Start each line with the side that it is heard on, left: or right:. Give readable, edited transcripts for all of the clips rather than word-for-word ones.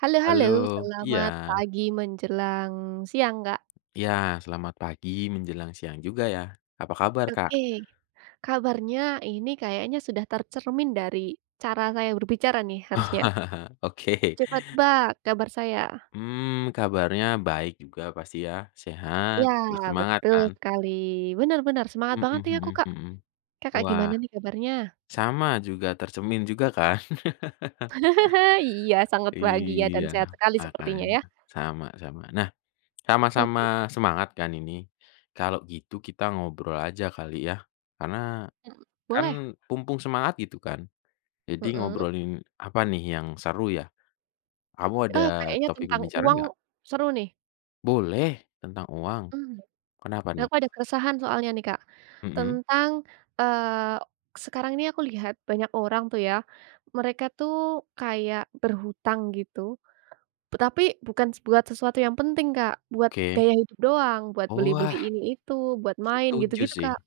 right: Halo halo,
left: Halo, iya,
right: selamat pagi menjelang siang, Kak.
left: iya selamat pagi menjelang siang juga ya. Apa kabar, Kak?
right: Oke, kabarnya ini kayaknya sudah tercermin dari cara saya berbicara nih harusnya.
left: Oke.
right: Coba tebak kabar saya.
left: Kabarnya baik juga pasti ya, sehat,
right: Ya,
left: terus semangat
right: betul
left: kan?
right: sekali. Benar-benar semangat
left: Mhm
right: banget nih aku,
left: mhm
right: Kak.
left: mhm.
right: Kakak gimana
left: Wah,
right: nih kabarnya?
left: sama juga tercemin juga kan?
right: Iya, sangat bahagia dan
left: Iya,
right: sehat sekali sepertinya
left: makanya,
right: ya.
left: sama sama. Nah, sama-sama
right: Oke,
left: semangat kan ini? Kalau gitu kita ngobrol aja kali ya, karena
right: mhm,
left: kan
right: boleh?
left: mumpung semangat gitu kan. Jadi
right: Mhm.
left: ngobrolin apa nih yang seru ya? Kamu ada
right: Oh, kayaknya
left: topik
right: tentang
left: pembicaraan
right: uang
left: nggak?
right: seru nih.
left: Boleh, tentang uang.
right: Mmm.
left: Kenapa nih?
right: Aku ada keresahan soalnya nih Kak,
left: Mhm,
right: tentang, eee, sekarang ini aku lihat banyak orang tuh ya, mereka tuh kayak berhutang gitu, tapi bukan buat sesuatu yang penting Kak, buat
left: oke.
right: gaya hidup doang, buat beli-beli
left: Wah,
right: ini itu, buat main
left: setuju
right: gitu-gitu
left: sih.
right: Kak,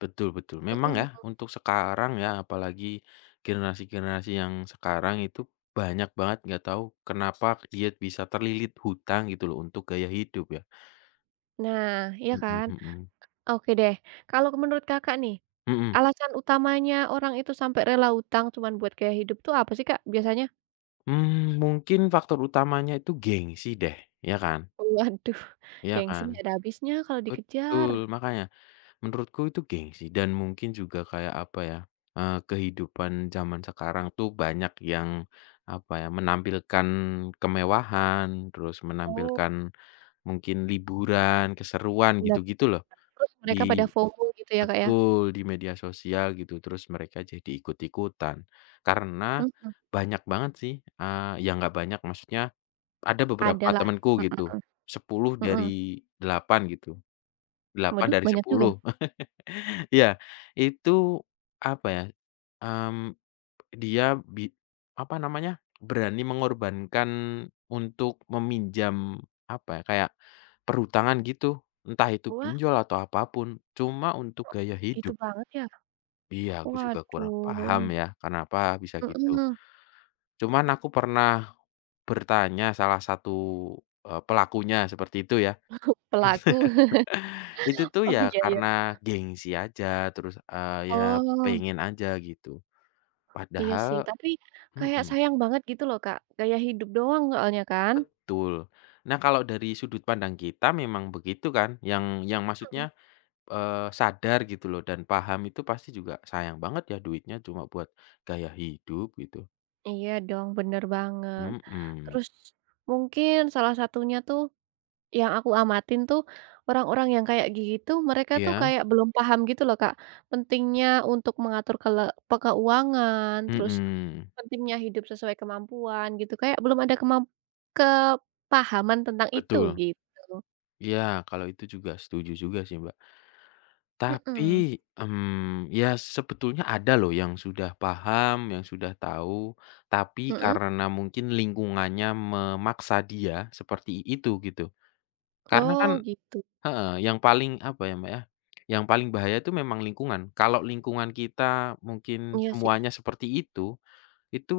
left: Betul betul. Memang ya,
right: mhm.
left: untuk sekarang ya, apalagi generasi-generasi yang sekarang itu banyak banget nggak tahu kenapa dia bisa terlilit hutang gitu loh untuk gaya hidup ya.
right: Nah, iya
left: Mhm
right: kan?
left: mhm.
right: Oke deh, kalau menurut Kakak nih,
left: Mhm.
right: alasan utamanya orang itu sampai rela hutang cuman buat gaya hidup tuh apa sih Kak biasanya?
left: Mungkin faktor utamanya itu gengsi deh, ya kan?
right: Waduh,
left: Ya
right: gengsi
left: kan?
right: nggak ada habisnya kalau dikejar.
left: Betul, makanya. Menurutku itu gengsi dan mungkin juga kayak apa ya, kehidupan zaman sekarang tuh banyak yang apa ya, menampilkan kemewahan, terus
right: Oh.
left: menampilkan mungkin liburan, keseruan
right: Bener,
left: gitu-gitu loh
right: terus mereka pada
left: di
right: FOMO gitu ya, Kak, ya?
left: betul, di media sosial gitu, terus mereka jadi ikut-ikutan. Karena
right: Mhm,
left: banyak banget sih, ya nggak banyak maksudnya ada
right: ada
left: beberapa
right: lah,
left: temanku gitu,
right: mhm
left: 10 dari
right: mhm.
left: 8 gitu, 8
right: Waduh
left: dari
right: banyak juga?
left: 10. Iya, itu apa ya, mmm, dia bi apa namanya, berani mengorbankan untuk meminjam apa ya, kayak perhutangan gitu, entah itu
right: Wah,
left: pinjol atau apa pun, cuma untuk gaya
right: gitu
left: hidup.
right: banget ya?
left: Iya, aku juga kurang
right: Waduh,
left: paham ya, kenapa bisa gitu.
right: mhm,
left: Cuman aku pernah bertanya salah satu, pelakunya seperti itu ya.
right: pelaku.
left: Itu tuh
right: Oh,
left: ya
right: iya iya.
left: karena gengsi aja, terus, ya
right: Oh,
left: pengen aja gitu.
right: iya
left: Padahal
right: sih, tapi kayak
left: mhm,
right: sayang banget gitu loh, Kak, gaya hidup doang soalnya kan?
left: betul. Nah, kalau dari sudut pandang kita memang begitu kan, yang
right: Mhm,
left: maksudnya, sadar gitu loh dan paham itu pasti juga sayang banget ya duitnya cuma buat gaya hidup gitu.
right: iya dong, bener banget.
left: Mhm,
right: Terus mungkin salah satunya tuh yang aku amatin tuh, orang-orang yang kayak gitu, mereka tuh
left: iya,
right: kayak belum paham gitu loh, Kak, pentingnya untuk mengatur kele pe keuangan, terus
left: mhm,
right: pentingnya hidup sesuai kemampuan gitu, kayak belum ada kepahaman tentang itu
left: betul.
right: gitu.
left: Iya, kalau itu juga setuju juga sih, Mbak.
right: Mhm,
left: Tapi, ya sebetulnya ada loh yang sudah paham, yang sudah tahu, tapi
right: mhm,
left: karena mungkin lingkungannya memaksa dia seperti itu gitu. Karena
right: oh
left: kan
right: gitu,
left: heeh, yang paling apa ya, Mbak, ya, yang paling bahaya itu memang lingkungan. Kalau lingkungan kita mungkin
right: iya sih,
left: semuanya seperti itu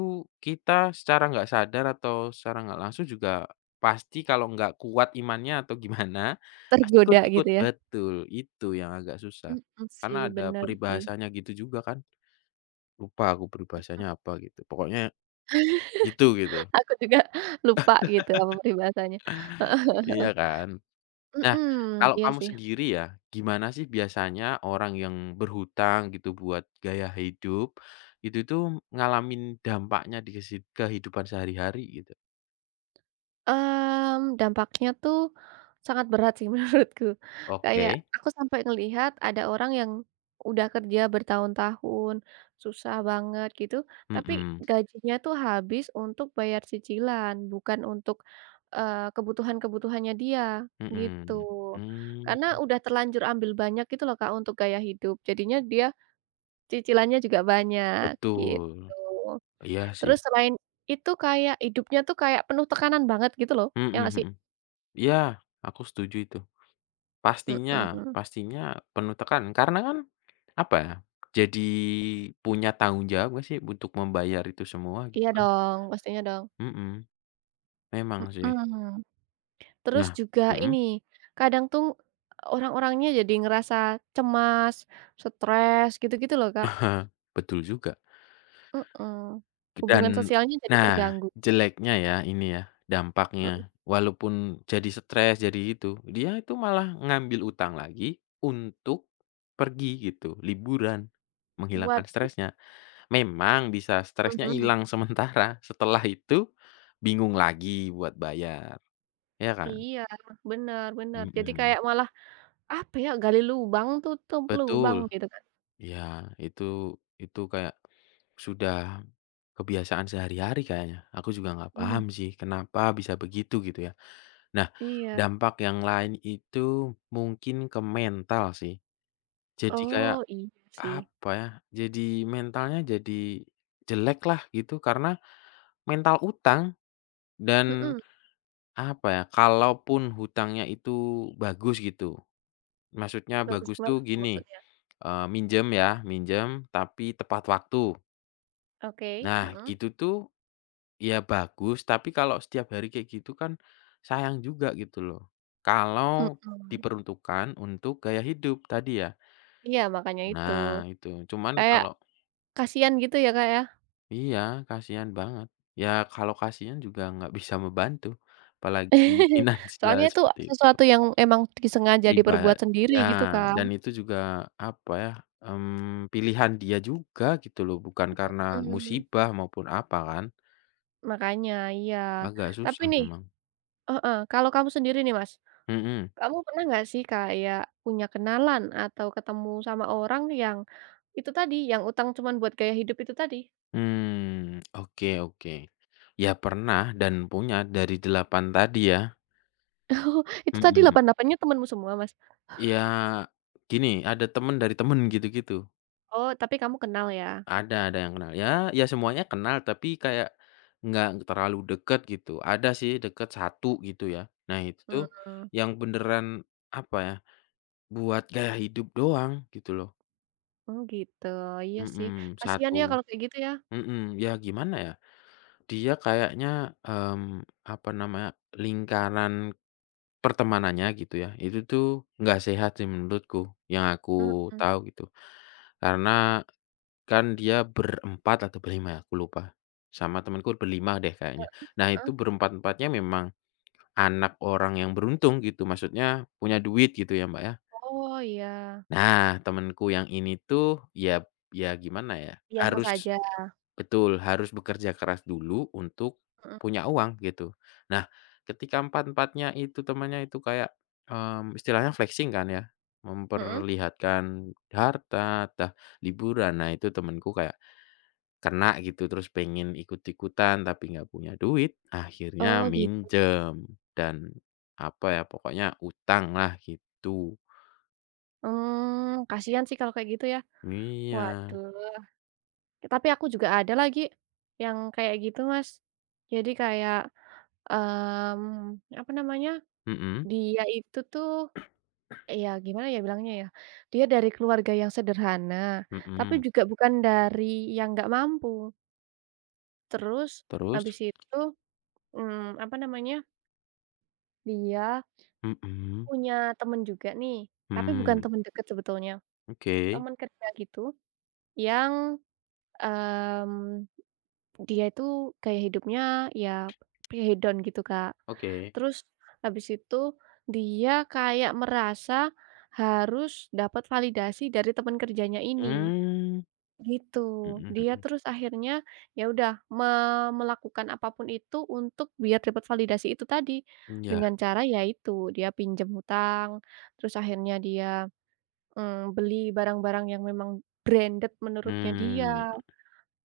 left: kita secara nggak sadar atau secara nggak langsung juga pasti kalau nggak kuat imannya atau gimana, pasti
right: tergoda
left: ikut-ikut.
right: gitu ya,
left: Betul, itu yang agak susah.
right: mhm,
left: Karena
right: sih,
left: ada
right: bener sih,
left: peribahasanya gitu juga kan. Lupa aku peribahasanya apa gitu, pokoknya gitu gitu.
right: aku juga lupa gitu apa peribahasanya, heeh heeh
left: Iya
right: heeh,
left: kan? Nah,
right: mhm,
left: kalau
right: iya
left: kamu
right: sih.
left: sendiri ya, gimana sih biasanya orang yang berhutang gitu buat gaya hidup, itu tuh ngalamin dampaknya di kehidupan sehari-hari gitu?
right: Dampaknya tuh sangat berat sih menurutku.
left: Oke,
right: Kayak aku sampai ngelihat ada orang yang udah kerja bertahun-tahun, susah banget gitu, tapi
left: mhm
right: gajinya tuh habis untuk bayar cicilan, bukan untuk, kebutuhan-kebutuhannya dia, gitu.
left: mhm,
right: Karena
left: mmm,
right: udah terlanjur ambil banyak gitu loh Kak untuk gaya hidup, jadinya dia cicilannya juga banyak, gitu.
left: betul, iya sih,
right: Terus selain itu kayak hidupnya tuh kayak penuh tekanan banget gitu loh,
left: mhm
right: ya nggak
left: mhm,
right: sih?
left: iya, aku setuju itu. Pastinya
right: Mhm,
left: pastinya penuh tekan karena kan apa ya, jadi punya tanggung jawab nggak sih untuk membayar itu semua gitu
right: iya
left: kan?
right: dong, pastinya dong,
left: Mhm, memang sih.
right: mhm. Terus
left: Nah
right: juga
left: mhm?
right: ini, kadang tuh orang-orangnya jadi ngerasa cemas, stres, gitu-gitu loh, Kak,
left: Aha, betul juga.
right: mhm. Hubungan
left: Dan
right: sosialnya jadi
left: nah,
right: terganggu,
left: jeleknya ya ini ya,
right: mhm.
left: dampaknya walaupun jadi stres, jadi itu, dia itu malah ngambil utang lagi untuk pergi gitu, liburan, menghilangkan
right: Waduh,
left: stresnya. Memang bisa stresnya
right: mhm,
left: hilang sementara, setelah itu bingung lagi buat bayar, ya kan?
right: iya, bener bener, jadi
left: Mhm,
right: kayak malah, apa ya, gali lubang tutup
left: betul.
right: lubang gitu kan,
left: Iya, itu itu kayak sudah kebiasaan sehari-hari kayaknya. Aku juga nggak
right: mhm,
left: paham sih kenapa bisa begitu gitu ya. Nah,
right: iya,
left: dampak yang lain itu mungkin ke mental sih. Jadi kayak
right: oh, iya sih,
left: apa ya, jadi mentalnya jadi jelek lah gitu karena mental utang dan
right: mhm,
left: apa ya, kalaupun hutangnya itu bagus gitu, maksudnya
right: bagus
left: bagus
right: banget
left: tuh
right: tuh
left: gini,
right: maksudnya,
left: minjem ya, minjem tapi tepat waktu.
right: oke,
left: Nah
right: mhm.
left: gitu tuh. Iya bagus, tapi kalau setiap hari kayak gitu kan sayang juga gitu loh. Kalau
right: mhm.
left: diperuntukkan untuk gaya hidup tadi ya.
right: iya makanya itu,
left: Nah itu, cuman
right: kayak
left: kalau
right: kasihan gitu ya, Kak, ya?
left: iya kasihan banget. Ya kalau kasihan juga nggak bisa membantu, apalagi finansial
right: Soalnya itu
left: seperti itu.
right: sesuatu yang emang disengaja
left: Riba
right: diperbuat sendiri gitu
left: ya
right: kan,
left: dan itu juga apa ya, pilihan dia juga gitu loh, bukan karena
right: mhm,
left: musibah maupun apa kan,
right: makanya, iya.
left: agak
right: Tapi
left: susah
right: nih
left: memang.
right: heeh, kalau kamu sendiri nih, Mas,
left: Mhm.
right: kamu pernah nggak sih kayak punya kenalan atau ketemu sama orang yang itu tadi, yang utang cuman buat gaya hidup itu tadi?
left: Oke oke. Ya pernah dan punya dari 8 tadi ya,
right: Oh, itu tadi
left: mhm.
right: 88-nya temanmu semua, Mas?
left: Ya gini, ada temen dari temen gitu-gitu.
right: Oh, tapi kamu kenal ya?
left: Ada yang kenal, ya ya semuanya kenal tapi kayak nggak terlalu deket gitu. Ada sih deket satu gitu ya. Nah itu tuh
right: Mhm,
left: yang beneran apa ya, buat gaya hidup doang gitu loh,
right: oh gitu, iya sih,
left: mhm,
right: kasihan ya
left: satu
right: kalau kayak gitu ya?
left: mhm. Ya gimana ya, dia kayaknya, mmm, apa namanya, lingkaran pertemanannya gitu ya, itu tuh nggak sehat sih menurutku, yang aku
right: Mhm,
left: tahu gitu. Karena kan dia berempat atau berlima ya, aku lupa, sama temanku berlima deh kayaknya. Nah itu
right: heeh?
left: berempat-empatnya memang anak orang yang beruntung gitu, maksudnya punya duit gitu ya, Mbak, ya.
right: Oh, iya.
left: Nah temanku yang ini tuh ya ya gimana ya,
right: Biasa
left: harus.
right: saja,
left: Betul, harus bekerja keras dulu untuk
right: mhm
left: punya uang gitu. Nah, ketika empat-empatnya itu temannya itu kayak, istilahnya flexing kan ya,
right: mhm.
left: memperlihatkan harta, liburan. Nah, itu temanku kayak kena gitu, terus pengen ikut-ikutan tapi nggak punya duit, akhirnya
right: Oh, gitu.
left: minjem dan apa ya, pokoknya utang lah gitu.
right: Kasihan sih kalau kayak gitu ya.
left: Iya,
right: Waduh, tapi aku juga ada lagi yang kayak gitu, Mas. Jadi kayak, apa namanya,
left: mhm
right: dia itu tuh, ya gimana ya bilangnya ya, dia dari keluarga yang sederhana, tapi
left: mhm.
right: juga bukan dari yang nggak mampu. Terus
left: Terus?
right: habis itu, apa namanya, dia
left: Mhm
right: punya temen juga nih, tapi bukan
left: mhm.
right: temen deket sebetulnya,
left: Oke
right: temen kerja gitu. Yang, mmm, dia itu gaya hidupnya ya pre-hedon gitu, Kak.
left: oke.
right: Terus habis itu dia kayak merasa harus dapat validasi dari teman kerjanya ini,
left: Mmm,
right: gitu. Dia
left: mhm
right: terus akhirnya ya udah me melakukan apapun itu untuk biar dapat validasi itu tadi,
left: mhm, iya,
right: dengan cara yaitu dia pinjam hutang, terus akhirnya dia, beli barang-barang yang memang branded menurutnya dia.
left: mmm,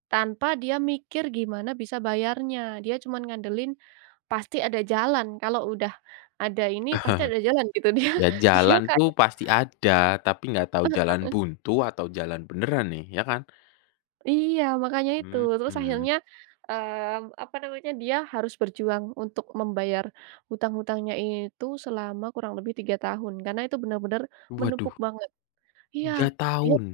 right: Tanpa dia mikir gimana bisa bayarnya, dia cuman ngandelin pasti ada jalan, kalau udah ada ini pasti ada jalan gitu. Dia
left: ya
right: dia
left: jalan
right: kayak
left: tuh pasti ada, tapi nggak tahu jalan
right: heeh,
left: buntu atau jalan beneran nih, ya kan?
right: iya makanya itu. Terus
left: Mhm,
right: akhirnya, apa namanya, dia harus berjuang untuk membayar hutang-hutangnya itu selama kurang lebih 3 tahun, karena itu benar-benar
left: waduh
right: menumpuk banget. Iya,
left: 3
right: dia
left: tahun,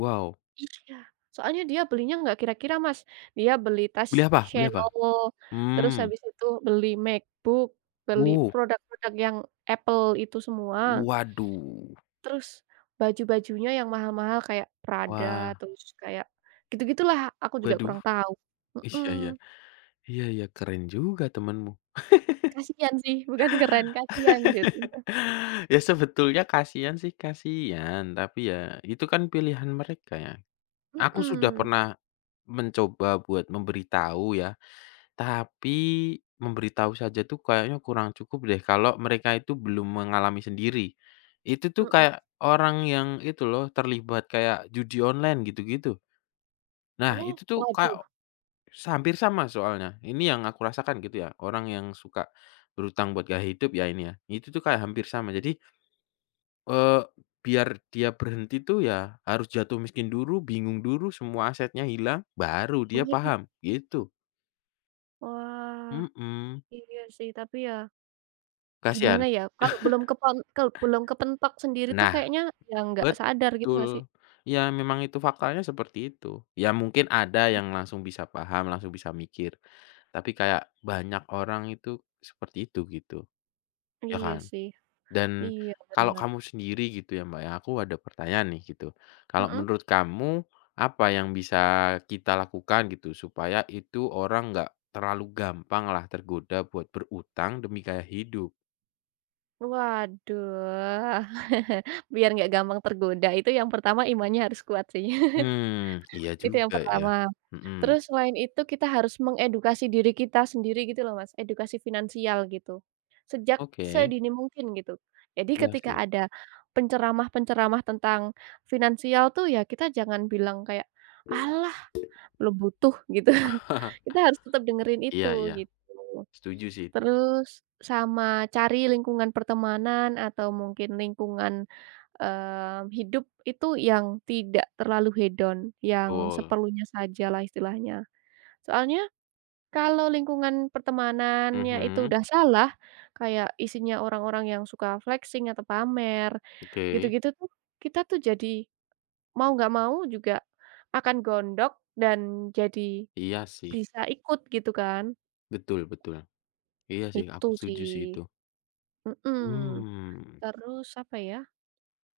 left: wow,
right: Iya, soalnya dia belinya nggak kira-kira, Mas. Dia beli tas
left: beli apa beli apa?
right: Chanel, terus
left: Mmm,
right: habis itu beli MacBook, beli
left: uh,
right: produk-produk yang Apple itu semua,
left: waduh,
right: terus baju-bajunya yang mahal-mahal kayak Prada,
left: wah,
right: terus kayak gitu-gitulah, aku juga
left: waduh,
right: kurang tahu.
left: iya iya,
right: Mhm,
left: iya iya, keren juga temenmu.
right: kasihan sih, bukan keren, kasihan jatuhnya.
left: Ya sebetulnya kasihan sih, kasihan, tapi ya itu kan pilihan mereka ya. Aku sudah
right: Mhm,
left: pernah mencoba buat memberitahu ya. Tapi, memberitahu saja tuh kayaknya kurang cukup deh kalau mereka itu belum mengalami sendiri. Itu tuh
right: mhm.
left: kayak orang yang itu loh terlibat kayak judi online gitu-gitu. Nah
right: Oh,
left: itu tuh
right: waduh
left: kayak hampir sama soalnya, ini yang aku rasakan gitu ya, orang yang suka berutang buat gaya hidup ya ini ya, itu tuh kayak hampir sama. Jadi, eee, biar dia berhenti tuh ya harus jatuh miskin dulu, bingung dulu, semua asetnya hilang, baru dia
right: waduh,
left: paham, gitu.
right: wah,
left: Mhm,
right: iya sih, tapi ya gimana
left: kasihan.
right: ya, kalau belum kalau belum kepentok sendiri tuh
left: Nah.
right: kayaknya ya nggak sadar gitu nggak sih?
left: Betul. Ya memang itu faktanya seperti itu. Ya mungkin ada
right: Mmm,
left: yang langsung bisa paham, langsung bisa mikir, tapi kayak banyak orang itu seperti itu gitu, ya
right: iya
left: kan?
right: sih,
left: Dan
right: iya
left: kalau
right: bener,
left: kamu sendiri gitu ya, Mbak, ya, aku ada pertanyaan nih gitu. Kalau
right: mhm.
left: menurut kamu apa yang bisa kita lakukan gitu supaya itu orang nggak terlalu gampang lah tergoda buat berutang demi gaya hidup?
right: Waduh, biar nggak gampang tergoda itu yang pertama imannya harus kuat sih,
left: Hmm iya
right: itu yang
left: juga ya.
right: pertama.
left: Mhm.
right: Terus selain itu kita harus mengedukasi diri kita sendiri gitu loh Mas, edukasi finansial gitu, sejak
left: Oke,
right: sedini mungkin gitu. Jadi
left: iya
right: ketika
left: sih.
right: ada penceramah-penceramah tentang finansial tuh ya kita jangan bilang kayak, "Alah lo butuh gitu. Kita harus tetap dengerin
left: Iya
right: itu
left: iya,
right: gitu.
left: setuju sih itu,
right: Terus sama cari lingkungan pertemanan atau mungkin lingkungan, hidup itu yang tidak terlalu hedon, yang
left: betul,
right: seperlunya saja lah istilahnya. Soalnya kalau lingkungan pertemanannya itu
left: mhm,
right: udah salah, kayak isinya orang-orang yang suka flexing atau pamer,
left: oke,
right: gitu-gitu tuh kita tuh jadi mau nggak mau juga akan gondok dan jadi
left: iya sih,
right: bisa ikut gitu kan,
left: betul betul, iya sih
right: itu
left: aku
right: sih,
left: setuju sih itu,
right: mhm.
left: mmm,
right: Terus apa ya,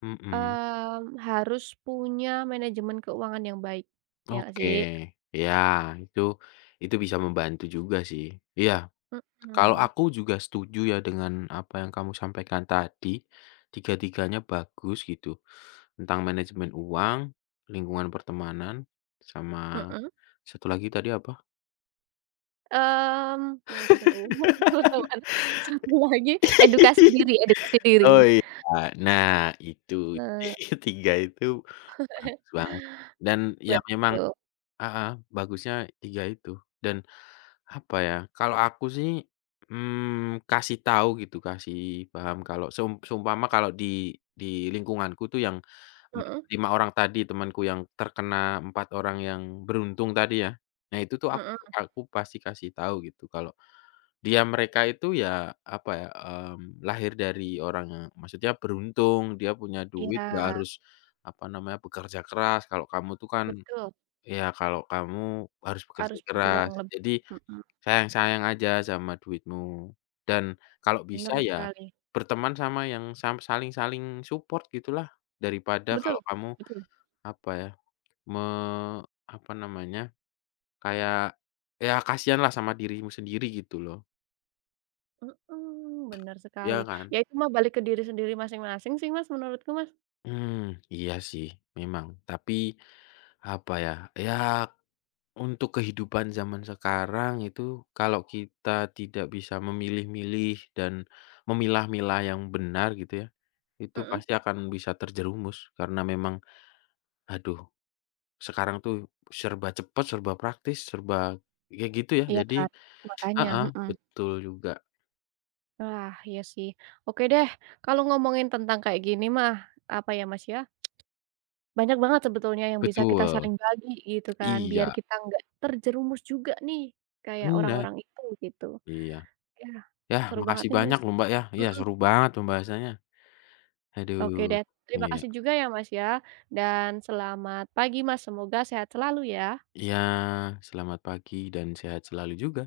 left: mhm,
right: harus punya manajemen keuangan yang baik, ya nggak
left: oke,
right: sih?
left: ya itu itu bisa membantu juga sih, iya, kalau
right: Mhm,
left: aku juga setuju ya dengan apa yang kamu sampaikan tadi, tiga-tiganya bagus gitu, tentang manajemen uang, lingkungan pertemanan, sama
right: mhm,
left: satu lagi tadi
right: mmm, manajemen umur, satu lagi
left: apa?
right: edukasi diri.
left: Oh iya, nah itu
right: Nah,
left: 3 itu bagus banget dan ya memang
right: betul,
left: heeh, bagusnya 3 itu dan apa ya, kalau aku sih, kasih tahu gitu, kasih paham kalau seumpama kalau di lingkunganku tuh yang m
right: mhm,
left: 5 orang tadi temanku yang terkena 4 orang yang beruntung tadi ya, nah itu tuh aku
right: mhm,
left: aku pasti kasih tahu gitu kalau dia mereka itu ya, apa ya, lahir dari orang yang maksudnya beruntung, dia punya duit, nggak
right: iya,
left: harus, apa namanya, bekerja keras. Kalau kamu tuh kan
right: betul,
left: ya kalau kamu harus bekerja
right: harus berjuang
left: keras.
right: lebih,
left: Jadi
right: mhm,
left: sayang-sayang aja sama duitmu. Dan kalau bisa
right: bener
left: ya
right: sekali,
left: berteman sama yang saling-saling support gitulah, daripada
right: betul
left: kalau kamu,
right: betul.
left: apa ya, me apa namanya, kayak ya kasihanlah sama dirimu sendiri gitu loh,
right: Mhm, bener
left: iya
right: sekali.
left: kan?
right: Ya itu mah balik ke diri sendiri masing-masing sih Mas, menurutku Mas,
left: Hmm, iya sih memang, tapi apa ya, ya untuk kehidupan zaman sekarang itu kalau kita tidak bisa memilih-milih dan memilah-milah yang benar gitu ya, itu
right: mhm.
left: pasti akan bisa terjerumus karena memang aduh sekarang tuh serba cepat, serba praktis, serba kayak gitu ya
right: Iya
left: jadi
right: kan, makanya,
left: heeh,
right: mhm.
left: betul juga,
right: Wah, iya sih. Oke deh, kalau ngomongin tentang kayak gini mah, apa ya Mas, ya, banyak banget sebetulnya yang bisa kita
left: betul,
right: saling bagi gitu kan, biar
left: iya
right: kita nggak terjerumus juga nih, kayak
left: benar,
right: orang-orang itu gitu.
left: iya.
right: Ya,
left: Ya,
right: seru banget
left: makasih
right: nih
left: banyak
right: Mas,
left: loh Mbak ya, iya
right: mhm.
left: seru banget pembahasannya,
right: Oke
left: aduh,
right: deh, terima
left: iya.
right: kasih juga ya Mas, ya, dan selamat pagi Mas, semoga sehat selalu ya.
left: Iya, selamat pagi dan sehat selalu juga.